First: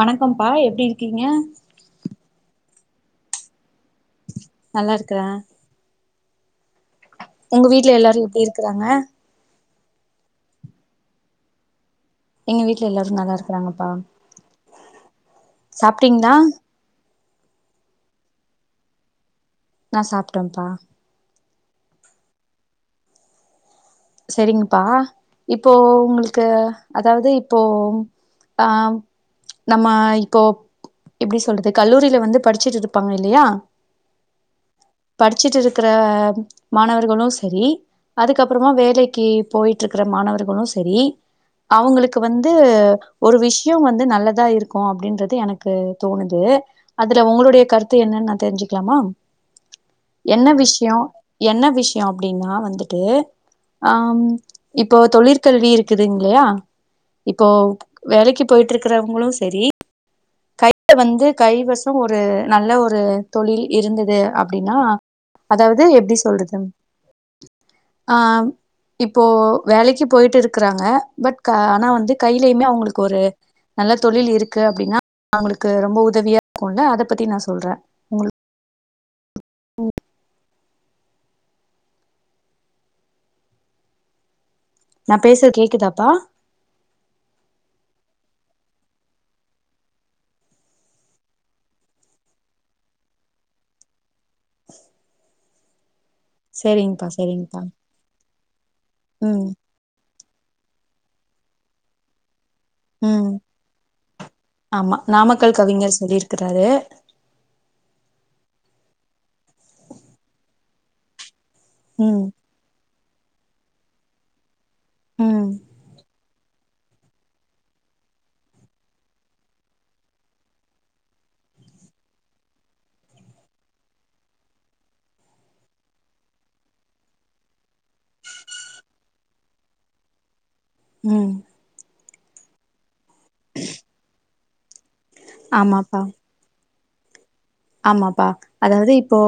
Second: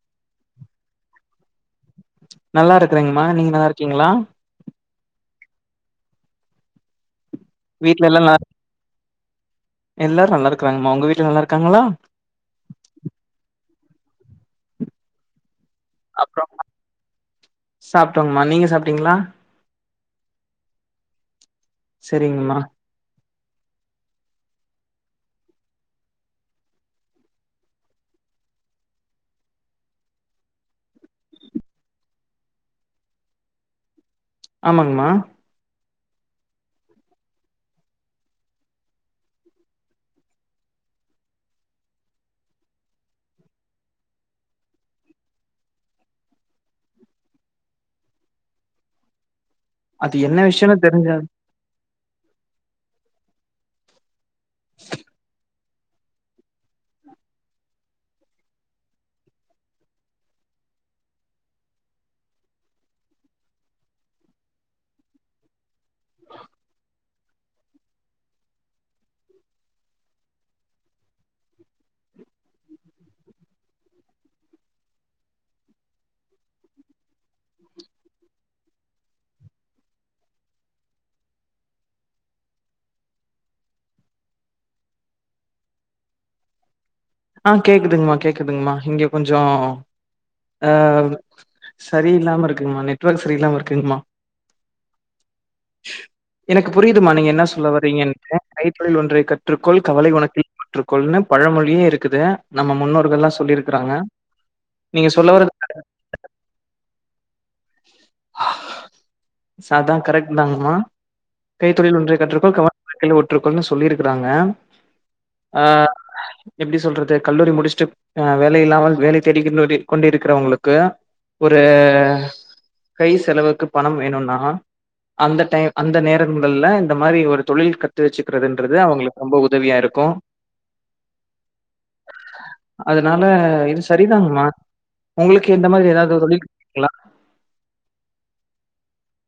வணக்கம்பா எப்படி இருக்கீங்க நல்லாருக்கறேங்ம்மா நீங்க நல்லா கிங்களா நல்லா இருக்கிற உங்க வீட்டுல வீட்ல எல்லா எல்லாரு எப்டி நல்லா இருக்கிறாங்க. எல்லாரு நல்லாருக்கறாங்கம்மா உங்க வீட்ல நல்லாருக்காங்களா எங்க வீட்ல எல்லாரு நல்லாருக்கறாங்கப்பா சாப்ட்டீங்ளா டோங்மா நீங்க சாப்டீங்களா நா சாப்ட்டம்பா செரிங்ம்மா செரிங்கப்பா இப்போ உங்குளுக்கு அதாவுது இப்போ ஆ நம்ம இப்போ எப்டி சொல்றது கல்லூரில வந்து படிச்சுட்டு இருப்பாங்க இல்லையா ஆமாங்கமா ருக்கிற மாணவர்களு செரி அதுக்கப்றமா வே வேலக்கி போயிட்டு இருகுற மாணவர்களு சரி அவங்களுக்கு வந்து ஒரு விஷயம் வந்து நல்லதா இருக்கூ அப்டின்றது எனக்கு தோணுது அதுல உங்களுடைய கருத்து என்னானு நா தெரிஞ்சுக்லாமா அது என்ன விஷயம்னு விஷ்யோ தெரிஞ்சா என்ன விஷ் யா அப்டின்னா வந்துட்டு ஆம் இப்போ தொழிற்கல்வி இருக் க்குதுங்லையா இப்போ வேலைக்கி போயிட்டுருக்கறவங்களு சரி கையில வந்து கைவசோ ஒரு நல்ல ஒரு தொழில் இருந்துது அப்டினா அதாவ்து எப்டி சொல்றது ஆ இப்போ வேலைக்கி போயிட்டு இருக்கறாங்க பட் ஆனா வந்து கையிலயுமே அவுங்களுக்கு ஒரு நல்ல தொழில் இருக்கு அப்டின்னா அவுங்களுக்கு ரொம்ப உதவியா இருக்குல்ல அத பத்தி நா சொல்ற உங்களுக் ம் நா பேசறது கேக்குதாப்பா ஆ கேக்குதுங்மா கேக்குதுங்மா இங்கே கொஞ்சோ அ சரி இல்லாம இருக்குங்மா நெட்வொர்க் சரியில்லாம இருக்குங்மா [inaudible] [inaudible] எனக்கு சரிங்கப்பா, புரியுதுமா நீங்க என்ன சரிங்கப்பா. சொல்ல வரீங்கனு கைத்தொழில் ஒன்றைக் ம், கற்றுக்கொள் கவலை உனக்கு [unintelligible] ஒற்றுக்கொள்னு பழமொழியேருக்கு க்குதே ம் ஆமா நீங்க சொல்ல வரது நாமக்கல் கவிஞர் சொல்லிருக்குறாரு சா தா கரெக்ட் தாங்மா கைத்தொழில் ஒன்றை ம், கற்றுக்கொள் கவலை உனக்கில்லை ஒற்றுக்கொள்னு சொல்லிருக்கிறாங்க ம், ஆஹ் எப்படி சொல்றது கல்லூரி முடிச்சுட்டு அஹ் வேலை இல்லாமல் வேலை தேடி கொண்டு கொண்டு இருக்கிறவங்களுக்கு ஒரு கை செலவுக்கு பணம் வேணுன்னா அந்த டைம் அந்த நேரங்கள்ல இந்த மாரி ஒரு தொழில் கத்து வச்சுக்கிறதுன்றது அவங்களுக்கு ரொம்ப உதவியா இருக்கோ உம் அதனால இது சரிதாங்கம்மா உங்களுக்கு இந்த மாரி ஆமாப்பா. ஏதாவது தொழில் குலா ஆமாப்பா அதாவது இப்போ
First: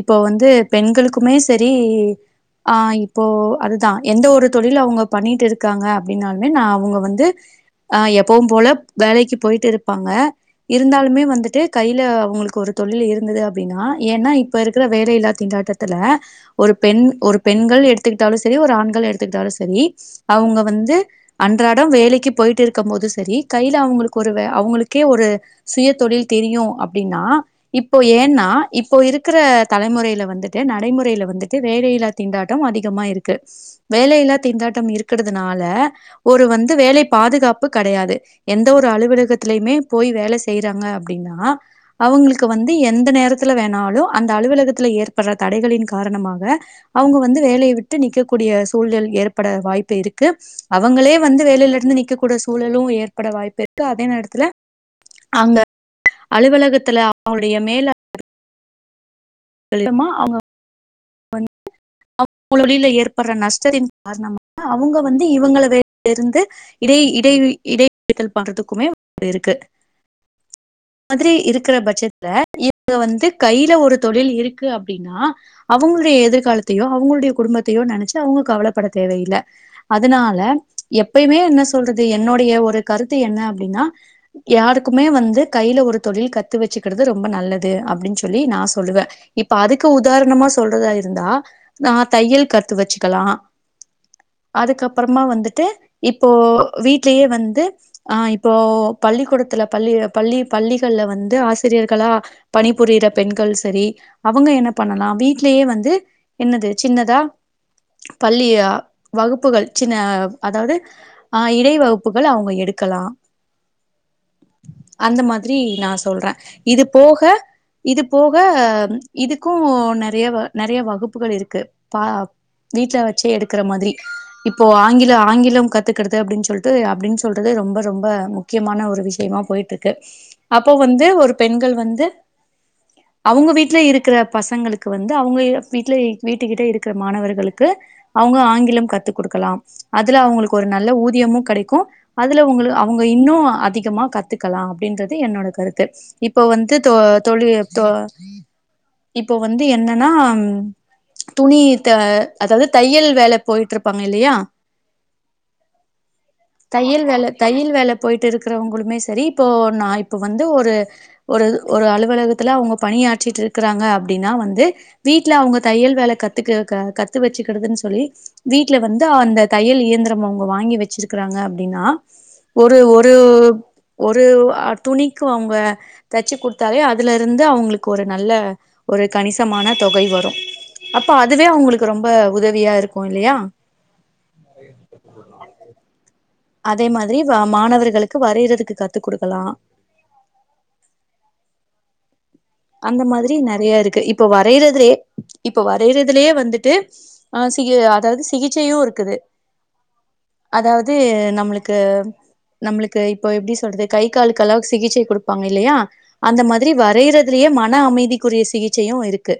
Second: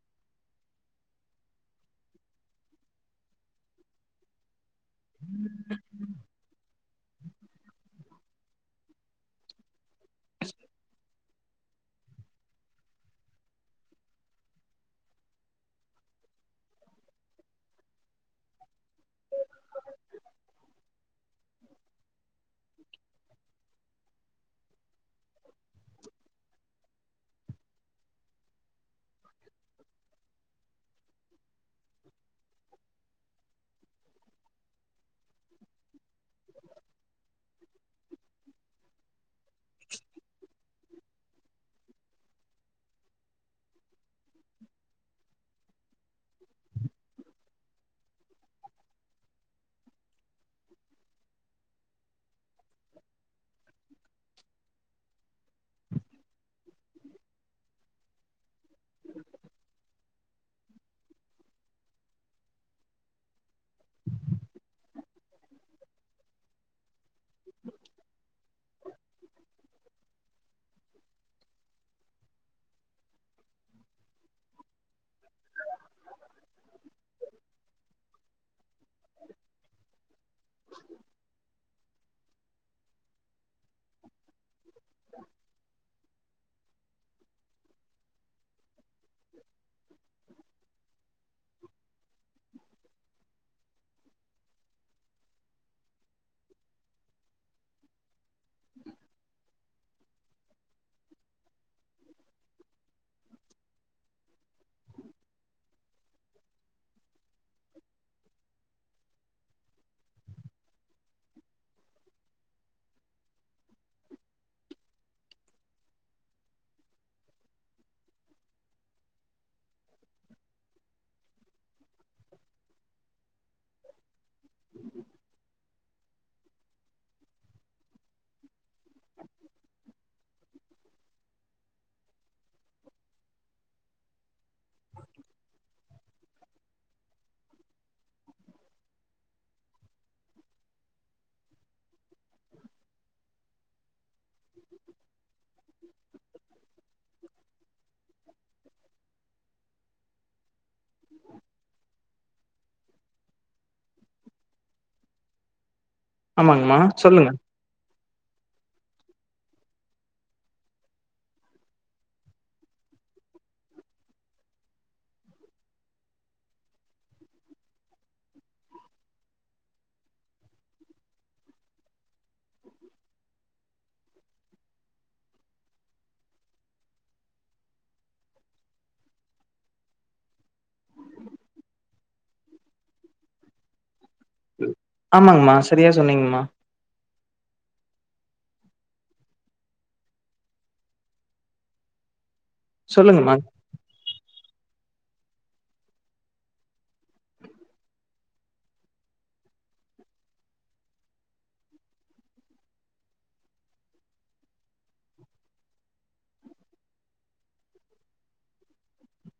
இப்போ வந்து பெண்களுக்குமே சரி ஆஹ் இப்போ அதுதா எந்த ஒரு தொழில் அவுங்க பண்ணிட்டு இருக்காங்க அப்படின்னாலுமே நான் அவுங்க வந்து ஆஹ் எப்பவும் போல வேலைக்கு போயிட்டு இருப்பாங்க இருந்தாலுமே வந்துட்டு கைல அவங்களுக்கு ஒரு தொழில் இருந்தது அப்படின்னா ஏன்னா இப்ப இருக்கிற வேலைையில்லா திண்டாட்டத்துல ஒரு பெண் ஒரு பெண்கள் எடுத்துக்கிட்டாலு சரி ஒரு ஆண்கள் எடுத்துக்கிட்டாலு சரி அவங்க வந்து அன்றாடம் வேலைக்கு போயிட்டு இருக்கும் போது சரி கைல அவங்களுக்கு ஒரு வே அவங்களுக்கே ஒரு சுய தொழில் தெரியு அப் அப்டின்னா இப்போ ஏன்னா இப்போ இருக்கிற தலைமுறையில வந்துட்டு நடைமுறையில வந்துட்டு வேலையில்லா திண்டாட்டம் அதிகமா இருக்கு வேலையில்லா திண்டாட்டம் இருக்கிறதுனால ஒரு வந்து வேலை பாதுகாப்பு கெடையாது எந்த ஒரு அலுவலகத்திலயுமே போய் வேலை செய்றாங்க அப்படின்னா அவங்களுக்கு வந்து எந்த நேரத்துல வேணாலு அந்த அலுவலகத்துல ஏற்படுற தடைகளின் காரணமாக அவங்க வந்து வேலையை விட்டு நிக்கக்கூடிய சூழல் ஏற்பட வாய்ப்பு இருக்கு அவங்களே வந்து வேலையில இருந்து நிக்கக்கூடிய சூழலும் ஏற்பட வாய்ப்பு இருக்கு அதே நேரத்துல அங்க அலுவலகத்துல அவங்களுடைய மேல [unintelligible] [unintelligible] தமா அவங்க [unintelligible] வந்து அவங்க தொழில்ல ஏற்படுற நஷ்டத்தின் காரணமா அவங்க வந்து இவங்கள [unintelligible] இருந்து இடை இடை இடைவதல் பண்றதுக்குமே [unintelligible] இருக்கு அ மாதிரி இருக்கிற பட்சத்துல இவங்க வந்து கையில ஒரு தொழில் இருக்கு அப்டின்னா அவங்களுடைய எதிர்காலத்தையோ அவங்களுடைய குடும்பத்தையோ நெனச்சு அவங்க கவல பட தேவையில்ல அதனால எப்பயுமே என்ன சொ சொல்றது என்னுடைய ஒரு கருத்து என்ன அப்டின்னா யாருக் க்குமே வந்து கைல ஒரு தொழில் கத்து வச்சுக்குறது ரொம்ப நல்லது அப்படின் சொல்லி நா சொல்லுவே இப்ப அதுக்கு உதாரணமா ஸ் த இருந்தா நான் த தையல் கத்து வச்சுக்கலா அதுக்கப்புறமா வந்துட்டு இப்போ வீட்லயே வந்து ஆ இப் இப்போ பள்ளிக்கூடத் துல பள்ளி பள்ளி பள்ளிகள்ல வந்து ஆசிரியர்களா பணிபுரியிற பெண்கள் சரி அவங்க என்ன பண்ணலா வீட் டுலயே வந்து என்னது சின்னதா பள்ளி வகுப்புகள் சின்ன அதாவது அ இடைவகுப்புகள் அவங்க எடுக்கலா அந்த மாதிரி நா சொல்றே இது போக இது போக இதுக்கூ ந நெறைய வ நெறைய வகுப்புகள் இருக்கு பா வீட்ல வச்சே எடுக் கிற மாதிரி இப்போ ஆங்கிலோ ஆங்கிலம் கத் கத்துக்கிறது அப்டின் சொல்ட்டு அப்டின் சொல்றது ரொம்ப ரொம்ப முக்கியமான ஒரு விஷயமா போயிட்ருக்கு அப்போ வந்து ஒரு பெண்கள் வந்து அவங்க வீட்டுல இருக்குற பசங்களுக் கு வந்து அவங்க வீட்ல வீட்டுகிட்ட இருக்கிற மாணவர்களுக்கு அவங்க ஆங்கிலம் கத்து குடுக்கலாம் அதுல அவங்களுக்கு ஒரு நல்ல ஊதியமு கெடைக்கு அதுல அவங்களுக் அவங்க இன்னும் அதிகமா கத் துக்கலா அப்டின்றது என்னோட கருத்து இப்ப வந்து தொ தொழில் தொ இப்போ வந்து என்னன்னா ம் துணி த அதாவது தையல் வேல போயிட்ருப்பாங்க இல்லையா ஆமாங்கம்மா தையல் வேல சொல்லுங்க தையல் வேல போயிட்டு இருக்கறவங்களுமே ஸ் சரி இப்போ நான் இப்ப வந்து ஒரு ஒரு ஒரு அலுவலகத்துல அவங்க பணியாற்றிட்ருக்கறாங்க அப் டின்னா வந்து வீட்டுல அவங்க தையல் வேலை கத்துக்க க கத்து வச்சுக்குறதுன் சொல்லி வீட்டுல வந்து அந்த தையல் இயந்திரம் அவங்க வாங்கி வெச்சிருக்குறாங்க அப்டின்னா ஒரு ஒரு ஒரு அ துணிக்கு அவங்க தச்சு குடுத்தாலே அதுல இருந்து அவங்களுக்கு ஒரு நல்ல ஒரு கணிசமான தொகை வரு அப்போ அதுவே அவங்களுக்கு ரொம்ப உதவியா இருக்கு இல்லையா? ஆமாங்ம்மா சரியா சொன்னீங்மா அதே மாதிரி வ மாணவர்களுக்கு வரையறதுக்கு கத்து குடுக்கலா அந்த மாதிரி சொல்லுங்கம்மா நறையா இருக்கு இப்ப வரைறதுலே இப்ப வரையறதுலையே வந்துட்டு ஆ சிக அதாது சிகிச்சையு இருக்குது அதாவுது நம்ளுக்கு நம்ளுக்கு இப்போ எப்டி சொல்றது கை காலுக்கு அளவுக்கு சிகிச்சை குடுப்பாங்க இல்லையா அந்த மாதிரி வரையறது துலயே மன அமைதிக்குரிய சிகிச்சையு இருக்கு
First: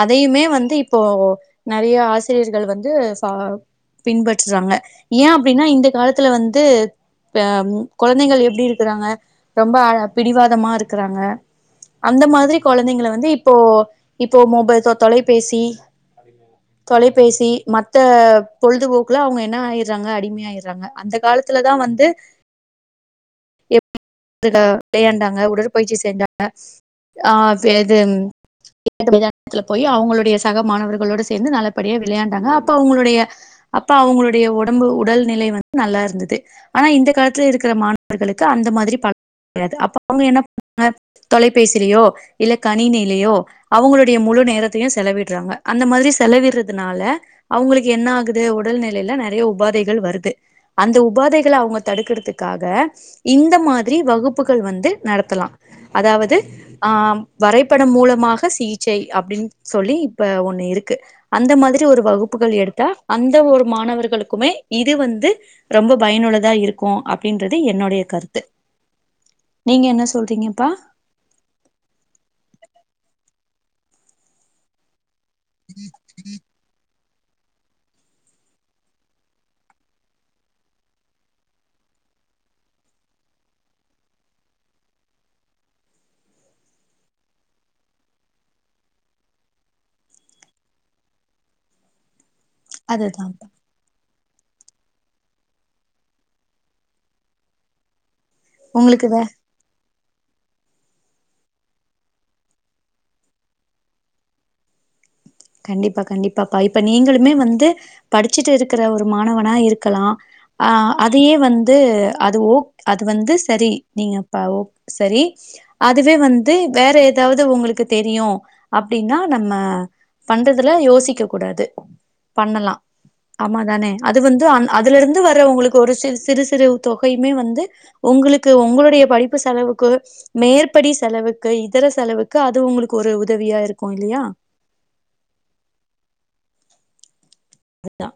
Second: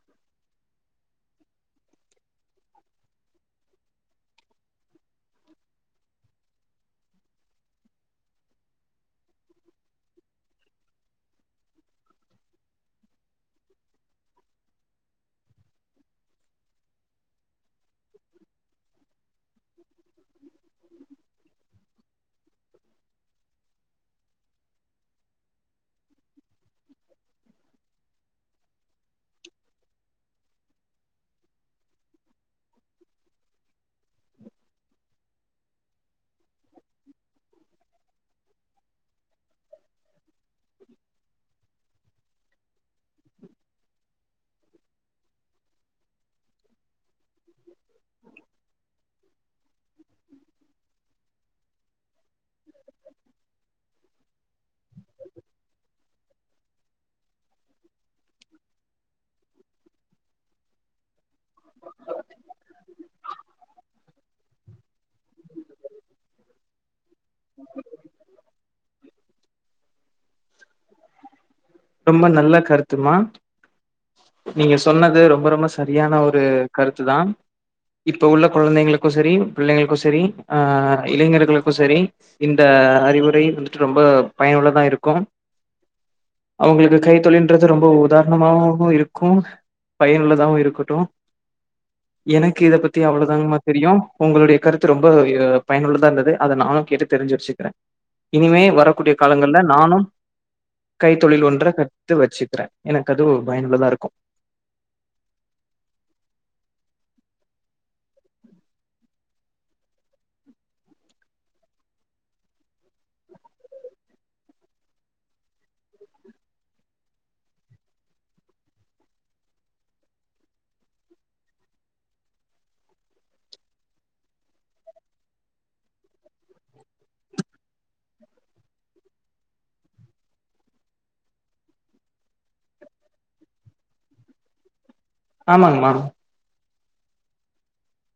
அதையுமே வந்து இப்போ நறையா ஆசிரியர்கள் வந்து ஃபா பின்பற்றாங்க ஏன் அப்டின்னா இந்த காலத்துல வந்து அ ம் கொழந்தைகள் எப்டி இருக்குறாங்க ரொம்ப அ பிடிவாதமா இருக்குறாங்க அந்த மாதிரி கொழந்தைங்கள வந்து இப்போ இப்போ மொபைல் தொ தொலைபேசி தொலைபேசி மத்த பொழுதுபோக்குல அவங்க என்ன ஆய்டுறாங்க அடிமை ஆய்றாங்க அந்த காலத்துல தா வந்து [unintelligible] விளையாண்டாங்க உடற்பயிற்சி செஞ்சாங்க ஆ வே இது விளையாட்டு மைதானத்துல போயி அவங்களுடைய சக மாணவர்களோடு சேந்து நல்லபடியா விளையாண்டாங்க அப்ப அவங்களுடைய அப்ப அவங்களுடைய உடம்பு உடல் நிலை வந்து நல்லா இருந்தது ஆனா இந்த காலத்துல இருக்கிற மாணவர்களுக்கு அந்த மாதிரி பலன் கெடையாது அப்ப அவங்க என்ன பண்ணாங்க தொலை பேசுலியோ இல்ல கணினிலியோ அவங்களுடைய முழு நேரத்தையு செலவிடுறாங்க அந்த மாதிரி செலவிடுறதுனால அவங்களுக்கு என்ன ஆகுது உடல்நிலையில நெறைய உபாதைகள் வருது அந்த உபாதைகள அவங்க தடுக்குறதுக்கு க்காக இந்த மாதிரி வகுப் குப்புகள் வந்து நடத்தலா அதாவுது ஆ வரைபடம் மூலமாக சிகிச்சை அப்டின்னு சொல்லி இப்ப ஒண்ணு இருக்கு அந்த மாதிரி ஒரு வகுப்புகள் எடுத்தா அந்த ஒரு மாணவர்களுக்குமே இது வந்து ரொம்ப பயனுள்ளதா இருக்கு அப் அப்டின்றது என்னுடைய கருத்து நீங்க என்ன சொல்றீங்கப்பா ரொம்ப நல்ல கருத்துமா நீங்க சொன்னது ரொம் ரொம்ப ரொம்ப சரியான ஒரு கருத்து தான் இப்ப உள்ள கொழந்தைங்களுக்கு சரி பிள்ளைங்களுக்கு சரி அஹ் இளைஞர்களுக்கு சரி இந்த அறிவுரை வந்துட்டு ரொம்ப பயனுள்ளதா இருக்கு அவங்ளுக்கு கை தொழின்றது ரொம்ப உதாரணமாகவு இருக்கு பயனுள்ளதாவு இருக்கட்டு எனக்கு இத பத்தி அவ்ளோ அதுதான்ப்பா தாங்மா தெரியும் உங்களுடைய கருத்து ரொம்ப பயனுள்ளதா இருந்தது அத நானும் கேட்டு தெரிஞ்சு வச்சிகிற இனிமே உங்களுக்கு வரக்கூடிய காலங்கள்ல நானு கை கை தொழில் ஒன்ற கத்து வச்சுகிறன் எனக்கு அது பயனுள்ளதா இருக்கு கண்டிப்பா கண்டிப்பா பா இப்ப நீங்களுமே வந்து படிசுட்டு இருக்குற ஒரு மாணவனா இருக்கலா அஹ் அதையே வந்து அது ஓ அது வந்து சரி நீங்கப்பஓ சரி அதுவே வந்து வேற எதாவுது உங்ளுக்கு தெரியு அப்டின்னா நம்ம பண்றதுல யோசிக்க கூடாது பண்ணலா ஆமா தான அது வந்து அந் அதுல இருந்து வறவங்களுக்கு ஒரு சிறு சிறு சிறு தொகையுமே வந்து உங்ளுக்கு உங்களுடைய படிப்பு செலவுக்கு மேற்படி செலவுக்கு இதர செலவுக்கு அது உங்ளுக்கு ஒரு உதவியா இருக்கு இல்லையா ஆமாங்மா அதுதா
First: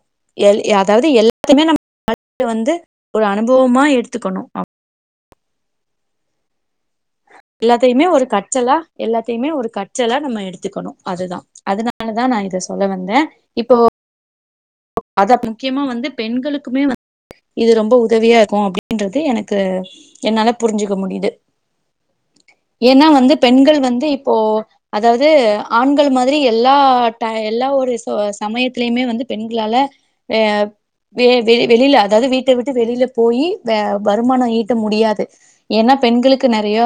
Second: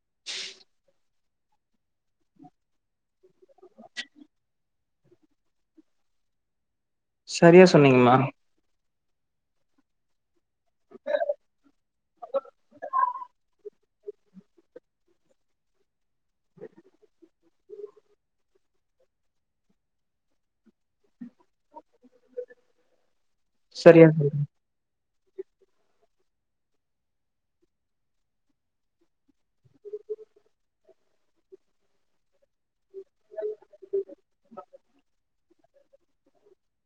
எ அதாவுது எல்லாத்தையுமே நம்ம வந்து ஒரு அனுபவமா எடுத்துகணு சரியா எல்லாத்தையுமே சொன்னீங்கம்மா ஒரு கற்றலா எல்லாத்தையுமே ஒரு கற்றலா நம்ம எடுத்துகணு அதுதா அதனாலதா நா இத சொல்ல வந்தன் இப்போ அத முக்கியமா வந்து பெண்களுக்குமே வந்து இது ரொம்ப உதவியா இருக்கு அப்டின்றது எனக்கு என்னால புரிஞ்சிக்க முடியுது ஏன்னா வந்து பெண்கள் வந்து சரியா இப்போ சொன்னீங்க. அதாவுது ஆண்கள் மாதிரி எல்லா எல்லா ஒரு சமயத்துலையுமே வந்து பெண்களால வெ வெளியில அதாவுது வீட்ட விட்டு வெளில போயி வே வருமானம் ஈட்ட முடியாது ஏன்னா பெண்களுக்கு நெறைய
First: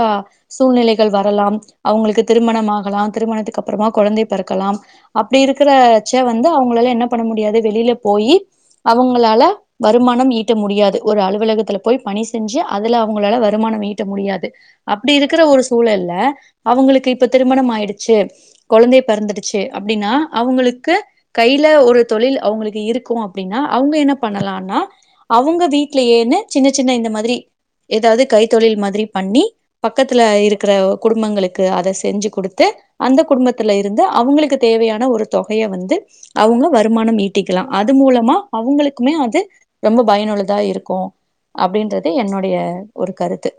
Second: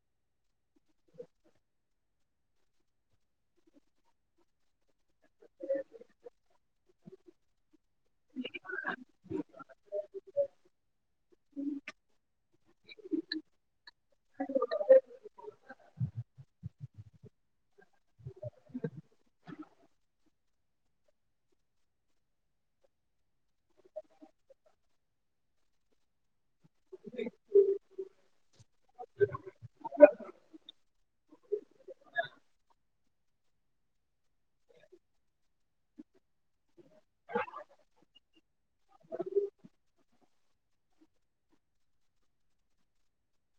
சூழ்நிலைகள் வரலாம் அவங்களுக்கு திருமணம் ஆகலா திருமணத்துக்கு அப்பறமா கொழந்தை பிறக்கலாம் அப்டி இருக்கிறச்ச வந்து அவங்களால என்ன பண்ண முடியாது வெளில போயி அவங்களால வருமானம் ஈட்ட முடியாது ஒரு அலுவலகத்துல போய் பணி செஞ்சு அதுல அவங்களால வருமானம் ஈட்ட முடியாது அப்டி இருக்கிற ஒரு சூழல்ல அவங்ளுக்கு இப்ப திருமணம் ஆயிடுச்சு கொழந்தையே பிறந்துடுச்சு அப்டின்னா அவங்ளுக்கு கையில ஒரு தொழில் அவங்ளுக்கு இருக்கு அப்டின்னா அவங்க என்ன பண்ணலனா அவங்க வீட்லையே ஏன்னு சின்ன சின்ன இந்த மாதிரி ஏதாவுது கைத்தொழில் மாதிரி பண்ணி பக்கத்துல இருக்குற குடும்பங்களுக்கு அத செஞ்சு குடுத்து அந்த குடும்பத்துல இருந்து அவங்ளுக்கு தேவையான ஒரு தொகைய வந்து அவங்க வருமானம் ஈ கட்டிக்கலா அது மூலமா அவங்களுக்குமே அது ரொம்ப பயனுள்ளதா இருக்கு அப்டின்றது என்னுடைய ஒரு கருத்து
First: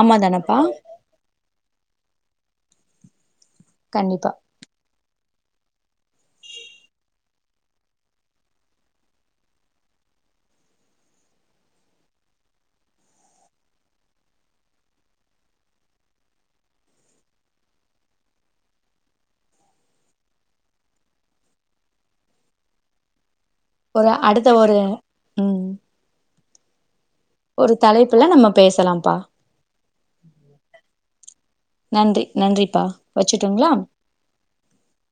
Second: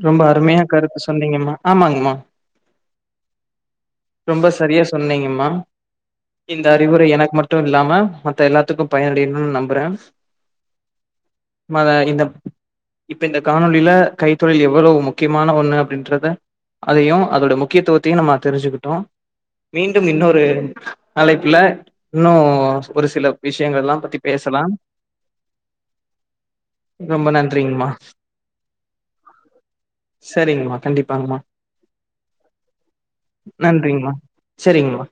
ஆமா ரொம்ப தானப்பா அருமையா கருத்து சொன்னீங்கமா ஆமாங்கமா கண்டிப்பா ரொம்ப சரியா சொன்னீங்கம்மா இந்த அறிவுரை எனக்கு மட்டு ல்லாம மத்த எல்லாத்துக்கு பயனடையணு நம்புற [unintelligible] த இந்த இப்ப இந்த காணொலியில கைத்தொழில் எவளோ முக்கியமான ஒண்ணு அப்படின்றத அதையு அதோட முக்கியத்துவத்தையு நம்ம தெரிஞ்சுக்ட் டு மீண்டும் இன்னொரு அழைப்புல இன்னு ஒரு சில விஷயங்கள்லா ஒரு பத்தி அடுத்த பேசலாம் ஒரு ம் ரொம்ப ஒரு நன்றிங்கமா தலைப்புல நம்ம பேசலாம்பா சரிங்கமா கண்டிப்பாங்கமா நன்றி நன்றிபா வச்சுட் நன்றிங்மா சரிங்மா